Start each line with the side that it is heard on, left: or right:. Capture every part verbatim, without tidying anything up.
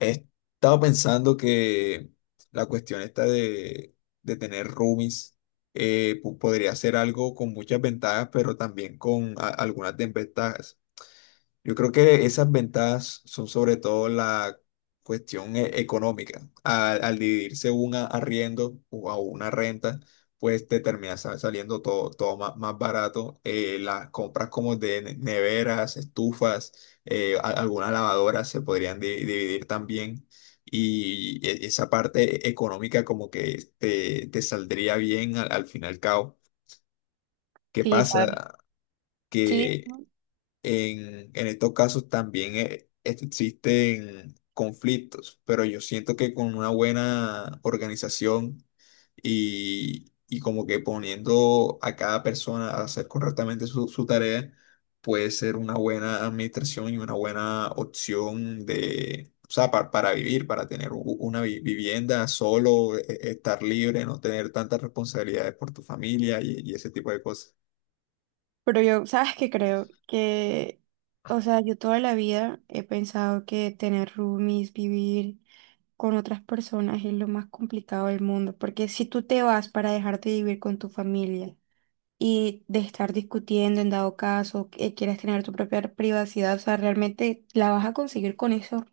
left: He estado pensando que la cuestión esta de, de tener roomies eh, po- podría ser algo con muchas ventajas, pero también con a- algunas desventajas. Yo creo que esas ventajas son sobre todo la cuestión e- económica. Al, al dividirse un a- arriendo o a una renta, pues te termina sa- saliendo todo, todo ma- más, barato. Eh, las compras como de ne- neveras, estufas, eh, a- algunas lavadoras se podrían di- dividir también. Y e- esa parte económica como que te, te saldría bien al, al fin y al cabo. ¿Qué
right: Sí, ¿sabes?
left: pasa?
right: Sí,
left: Que
right: ¿no?
left: en, en estos casos también eh, es- existen conflictos, pero yo siento que con una buena organización y, y como que poniendo a cada persona a hacer correctamente su, su tarea, puede ser una buena administración y una buena opción de, o sea, pa- para vivir, para tener u- una vi- vivienda solo, e- e- estar libre, no tener tantas responsabilidades por tu familia y y ese tipo de cosas.
right: Pero yo, ¿sabes qué creo? Que, o sea, yo toda la vida he pensado que tener roomies, vivir con otras personas es lo más complicado del mundo, porque si tú te vas para dejar de vivir con tu familia y de estar discutiendo en dado caso, que quieres tener tu propia privacidad, o sea, realmente la vas a conseguir con esos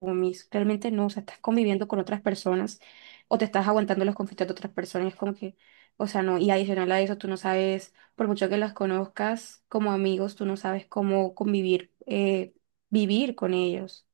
right: mis, realmente no. O sea, estás conviviendo con otras personas o te estás aguantando los conflictos de otras personas. Es como que, o sea, no. Y adicional a eso, tú no sabes, por mucho que las conozcas como amigos, tú no sabes cómo convivir, eh, vivir con ellos.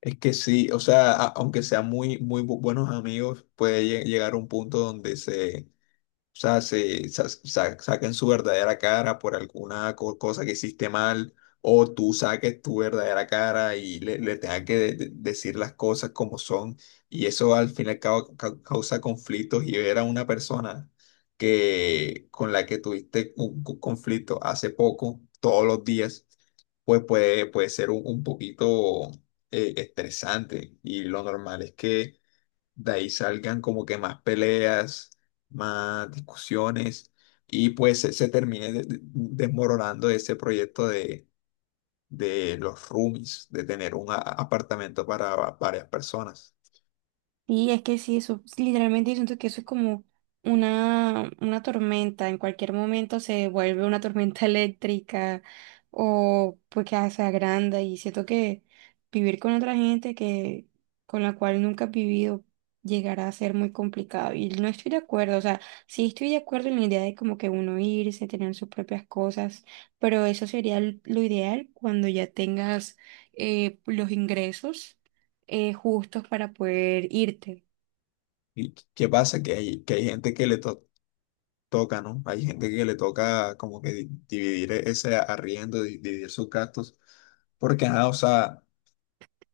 left: Es que sí, o sea, a- aunque sean muy, muy bu- buenos amigos, puede lle- llegar a un punto donde se, o sea, se, sa- sa- saquen su verdadera cara por alguna co- cosa que hiciste mal, o tú saques tu verdadera cara y le, le tengas que de- de- decir las cosas como son. Y eso al fin y al cabo cau- causa conflictos y ver a una persona que, con la que tuviste un co- conflicto hace poco, todos los días, pues puede, puede ser un, un poquito eh, estresante. Y lo normal es que de ahí salgan como que más peleas, más discusiones y pues se, se termine de- de- desmoronando ese proyecto de, de los roomies, de tener un a- apartamento para va- varias personas.
right: Y es que sí, eso, literalmente yo siento que eso es como una, una tormenta, en cualquier momento se vuelve una tormenta eléctrica o pues que se agranda. Y siento que vivir con otra gente que, con la cual nunca has vivido, llegará a ser muy complicado, y no estoy de acuerdo. O sea, sí estoy de acuerdo en la idea de como que uno irse, tener sus propias cosas, pero eso sería l- lo ideal cuando ya tengas eh, los ingresos eh, justos para poder irte.
left: ¿Y qué qué pasa? Que hay, que hay gente que le to- toca, ¿no? Hay gente que le toca como que di- dividir e- ese arriendo, di- dividir sus gastos, porque nada, o sea,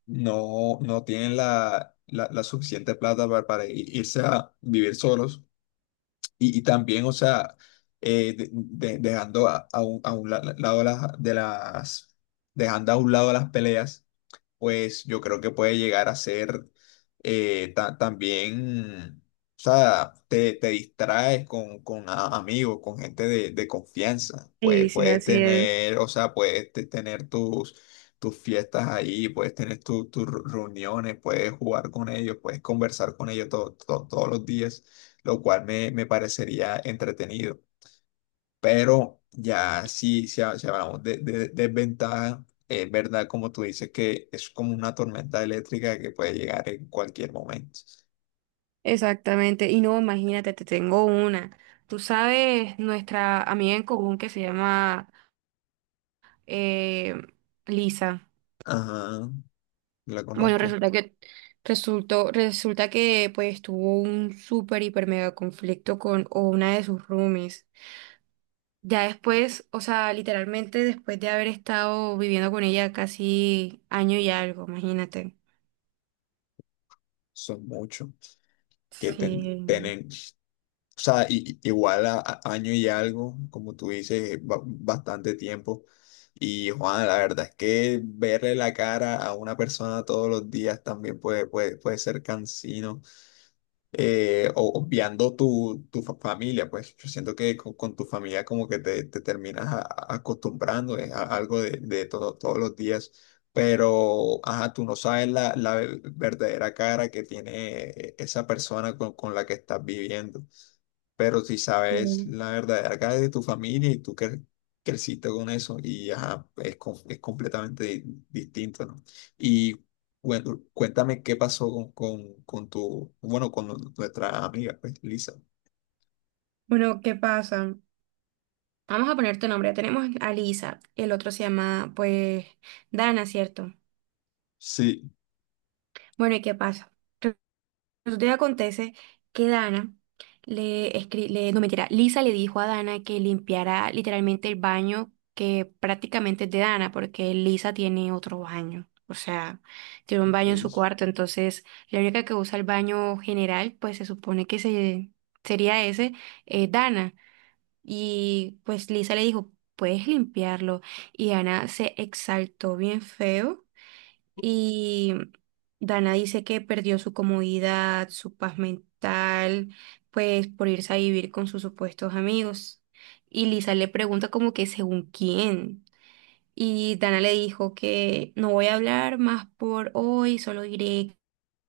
left: no, no tienen la, la, la suficiente plata para, para i- irse a vivir solos. Y, y también, o sea, eh, de- de- dejando a, a un, a un la- lado las, de las, dejando a un lado las peleas pues yo creo que puede llegar a ser eh, ta- también, o sea, te, te distraes con, con a- amigos, con gente de, de confianza, pues
right: Sí, sí,
left: puedes
right: así es.
left: tener, o sea, puedes te- tener tus, tus fiestas ahí, puedes tener tu- tus ru- reuniones, puedes jugar con ellos, puedes conversar con ellos to- to- todos los días, lo cual me, me parecería entretenido. Pero ya sí, si, ha- si hablamos de, de de desventaja, es verdad, como tú dices, que es como una tormenta eléctrica que puede llegar en cualquier momento.
right: Exactamente. Y no, imagínate, te tengo una. Tú sabes, nuestra amiga en común que se llama eh, Lisa.
left: Ajá, la
right: Bueno,
left: conozco,
right: resulta que resultó, resulta que pues tuvo un súper hiper mega conflicto con o una de sus roomies. Ya después, o sea, literalmente después de haber estado viviendo con ella casi año y algo, imagínate.
left: son muchos que ten-
right: Sí.
left: tienen, o sea, i- i- igual a, a- año y algo, como tú dices, es ba- bastante tiempo. Y Juan, la verdad es que verle la cara a una persona todos los días también puede, puede, puede ser cansino. Eh, o- obviando tu, tu fa- familia, pues yo siento que con, con tu familia como que te, te terminas a- a- acostumbrando eh, a algo de, de todo, todos los días, pero ajá, tú no sabes la, la verdadera cara que tiene eh, esa persona con, con la que estás viviendo, pero si sabes
right: Mm.
left: la verdadera cara de tu familia y tú cre- creciste con eso y ajá, es, com- es completamente di- distinto, ¿no? Y bueno, cuéntame qué pasó con, con, con tu, bueno, con nu- nuestra amiga, pues, Lisa.
right: Bueno, ¿qué pasa? Vamos a poner tu nombre. Ya tenemos a Lisa. El otro se llama, pues, Dana, ¿cierto?
left: Sí.
right: Bueno, ¿y qué pasa? Resulta y acontece que Dana le escri- le, no mentira, Lisa le dijo a Dana que limpiara literalmente el baño, que prácticamente es de Dana, porque Lisa tiene otro baño. O sea, tiene un baño en
left: Ok.
right: su cuarto, entonces la única que usa el baño general, pues se supone que se, sería ese, eh, Dana. Y pues Lisa le dijo, puedes limpiarlo. Y Ana se exaltó bien feo. Y Dana dice que perdió su comodidad, su paz mental, pues por irse a vivir con sus supuestos amigos. Y Lisa le pregunta como que según quién. Y Dana le dijo que no voy a hablar más por hoy, solo diré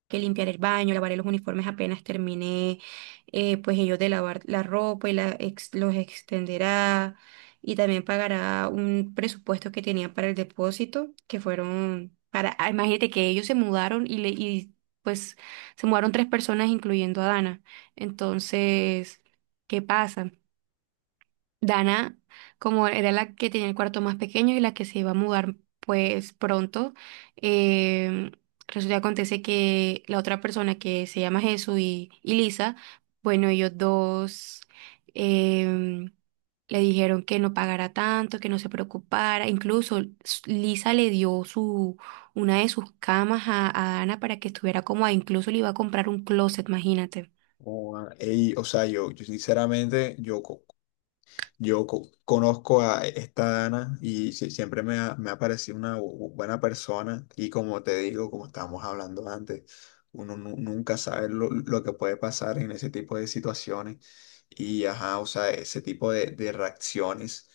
right: que limpiar el baño, lavaré los uniformes apenas terminé, eh, pues ellos de lavar la ropa y la ex- los extenderá, y también pagará un presupuesto que tenían para el depósito, que fueron para, ah, imagínate que ellos se mudaron y, le, y pues se mudaron tres personas incluyendo a Dana. Entonces, ¿qué pasa? Dana, como era la que tenía el cuarto más pequeño y la que se iba a mudar pues pronto, eh, resulta que acontece que la otra persona que se llama Jesús y, y Lisa, bueno, ellos dos em, le dijeron que no pagara tanto, que no se preocupara, incluso s- Lisa le dio su, una de sus camas a, a Dana para que estuviera cómoda, incluso le iba a comprar un closet, imagínate.
left: Oh, ah, ey, o sea, yo, yo sinceramente, yo co- Yo co- conozco a esta Dana y si- siempre me ha, me ha parecido una bu- buena persona y como te digo, como estábamos hablando antes, uno nu- nunca sabe lo, lo que puede pasar en ese tipo de situaciones y ajá, o sea, ese tipo de, de reacciones,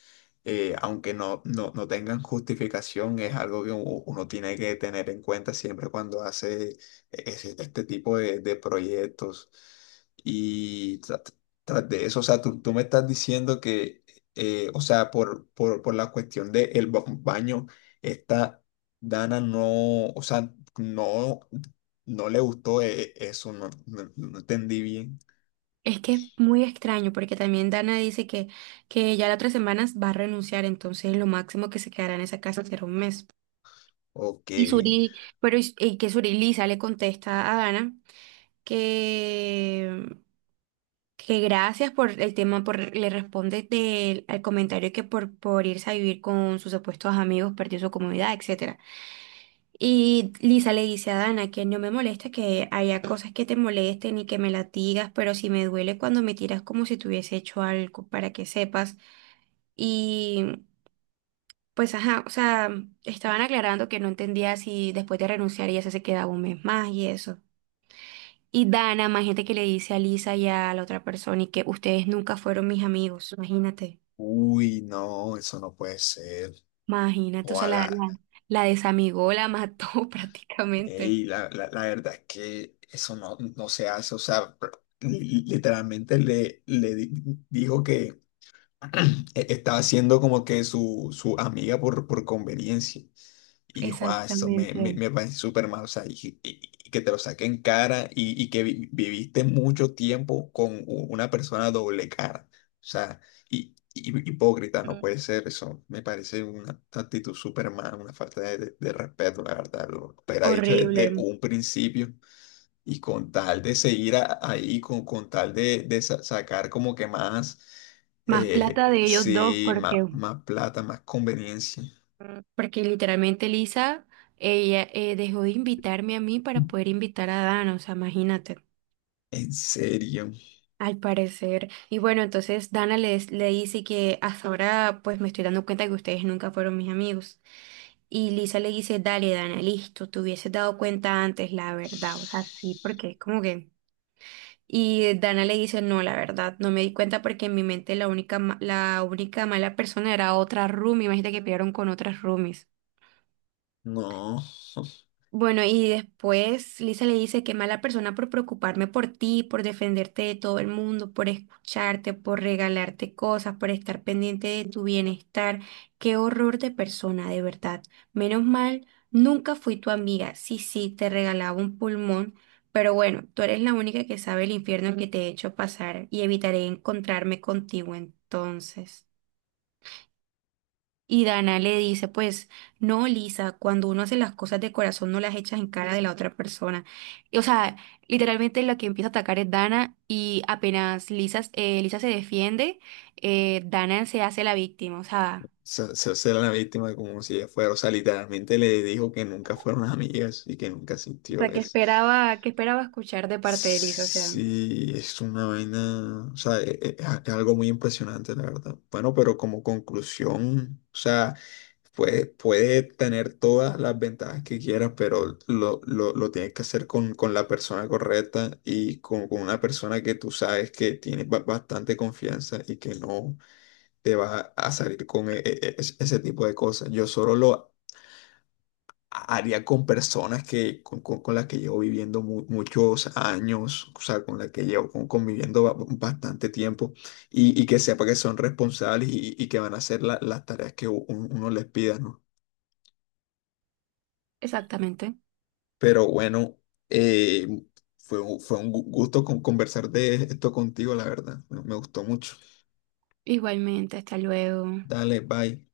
left: eh, aunque no, no, no tengan justificación, es algo que u- uno tiene que tener en cuenta siempre cuando hace e, ese- este tipo de, de proyectos. Y tras de eso, o sea, tú, tú me estás diciendo que, eh, o sea, por, por, por la cuestión de del baño, esta Dana no, o sea, no, no le gustó eh, eso, no, no, no entendí bien.
right: Es que es muy extraño porque también Dana dice que, que ya las otras semanas va a renunciar, entonces lo máximo que se quedará en esa casa será un mes.
left: Ok,
right: Y Suri, pero es- eh, que Suri Lisa le contesta a Dana que, que gracias por el tema, por, le responde del, al comentario que por, por irse a vivir con sus supuestos amigos perdió su comodidad, etcétera. Y Lisa le dice a Dana que no me molesta que haya cosas que te molesten y que me latigas, pero si me duele cuando me tiras como si te hubiese hecho algo, para que sepas. Y pues ajá, o sea, estaban aclarando que no entendía si después de renunciar ella se quedaba un mes más y eso. Y Dana, más gente que le dice a Lisa y a la otra persona y que ustedes nunca fueron mis amigos, imagínate,
left: uy, no, eso no puede ser.
right: imagínate, o sea, la,
left: Ojalá,
right: la, la desamigó, la mató prácticamente.
left: ey, la, la, la verdad es que eso no, no se hace, o sea, pr- li- literalmente le, le di- dijo que e- estaba siendo como que su, su amiga por, por conveniencia. Y dijo, ah, eso me, me,
right: Exactamente.
left: me parece súper mal. O sea, y, y- y que te lo saque en cara y, y que vi- viviste mucho tiempo con u- una persona doble cara. O sea, y, y- hipócrita, no
right: Mm.
left: puede ser eso. Me parece una actitud súper mal, una falta de, de- de respeto, la verdad. Lo hubiera dicho desde
right: Horrible.
left: un principio y con tal de seguir a- ahí, con, con tal de, de sa- sacar como que más,
right: Más plata
left: eh,
right: de ellos dos
left: sí,
right: porque,
left: má- más, plata, más conveniencia.
right: porque literalmente Lisa, ella eh, dejó de invitarme a mí para poder invitar a Dana, o sea, imagínate,
left: ¿En serio?
right: al parecer. Y bueno, entonces Dana les, le dice que hasta ahora pues me estoy dando cuenta que ustedes nunca fueron mis amigos. Y Lisa le dice, dale, Dana, listo, te hubieses dado cuenta antes, la verdad, o sea, sí, porque es como que... Y Dana le dice, no, la verdad, no me di cuenta porque en mi mente la única, ma- la única mala persona era otra roomie. Imagínate que pelearon con otras roomies.
left: No.
right: Bueno, y después Lisa le dice, qué mala persona por preocuparme por ti, por defenderte de todo el mundo, por escucharte, por regalarte cosas, por estar pendiente de tu bienestar. Qué horror de persona, de verdad. Menos mal, nunca fui tu amiga. Sí, sí, te regalaba un pulmón, pero bueno, tú eres la única que sabe el infierno que te he hecho pasar y evitaré encontrarme contigo entonces. Y Dana le dice, pues, no, Lisa, cuando uno hace las cosas de corazón no las echas en cara de la otra persona. Y, o sea, literalmente la que empieza a atacar es Dana y apenas Lisa, eh, Lisa se defiende, eh, Dana se hace la víctima. O sea,
left: Se, se hace la víctima como si ella fuera, o sea, literalmente le dijo que nunca fueron amigas y que nunca
right: O
left: sintió
right: sea, ¿que
left: eso.
right: esperaba, que esperaba escuchar de parte de Lisa? O sea,
left: Sí, es una vaina, o sea, e- e- es algo muy impresionante, la verdad. Bueno, pero como conclusión, o sea, Puede, puede tener todas las ventajas que quieras, pero lo, lo, lo tienes que hacer con, con la persona correcta y con, con una persona que tú sabes que tiene ba- bastante confianza y que no te va a salir con e- e- e, es- ese tipo de cosas. Yo solo lo haría con personas que, con, con- con las que llevo viviendo mu- muchos años, o sea, con las que llevo con- conviviendo ba- bastante tiempo y, y que sepa que son responsables y, y que van a hacer la- las tareas que u- uno les pida, ¿no?
right: exactamente.
left: Pero bueno, eh, fue, un- fue un gu- gusto con- conversar de esto contigo, la verdad. Me me gustó mucho.
right: Igualmente, hasta luego.
left: Dale, bye.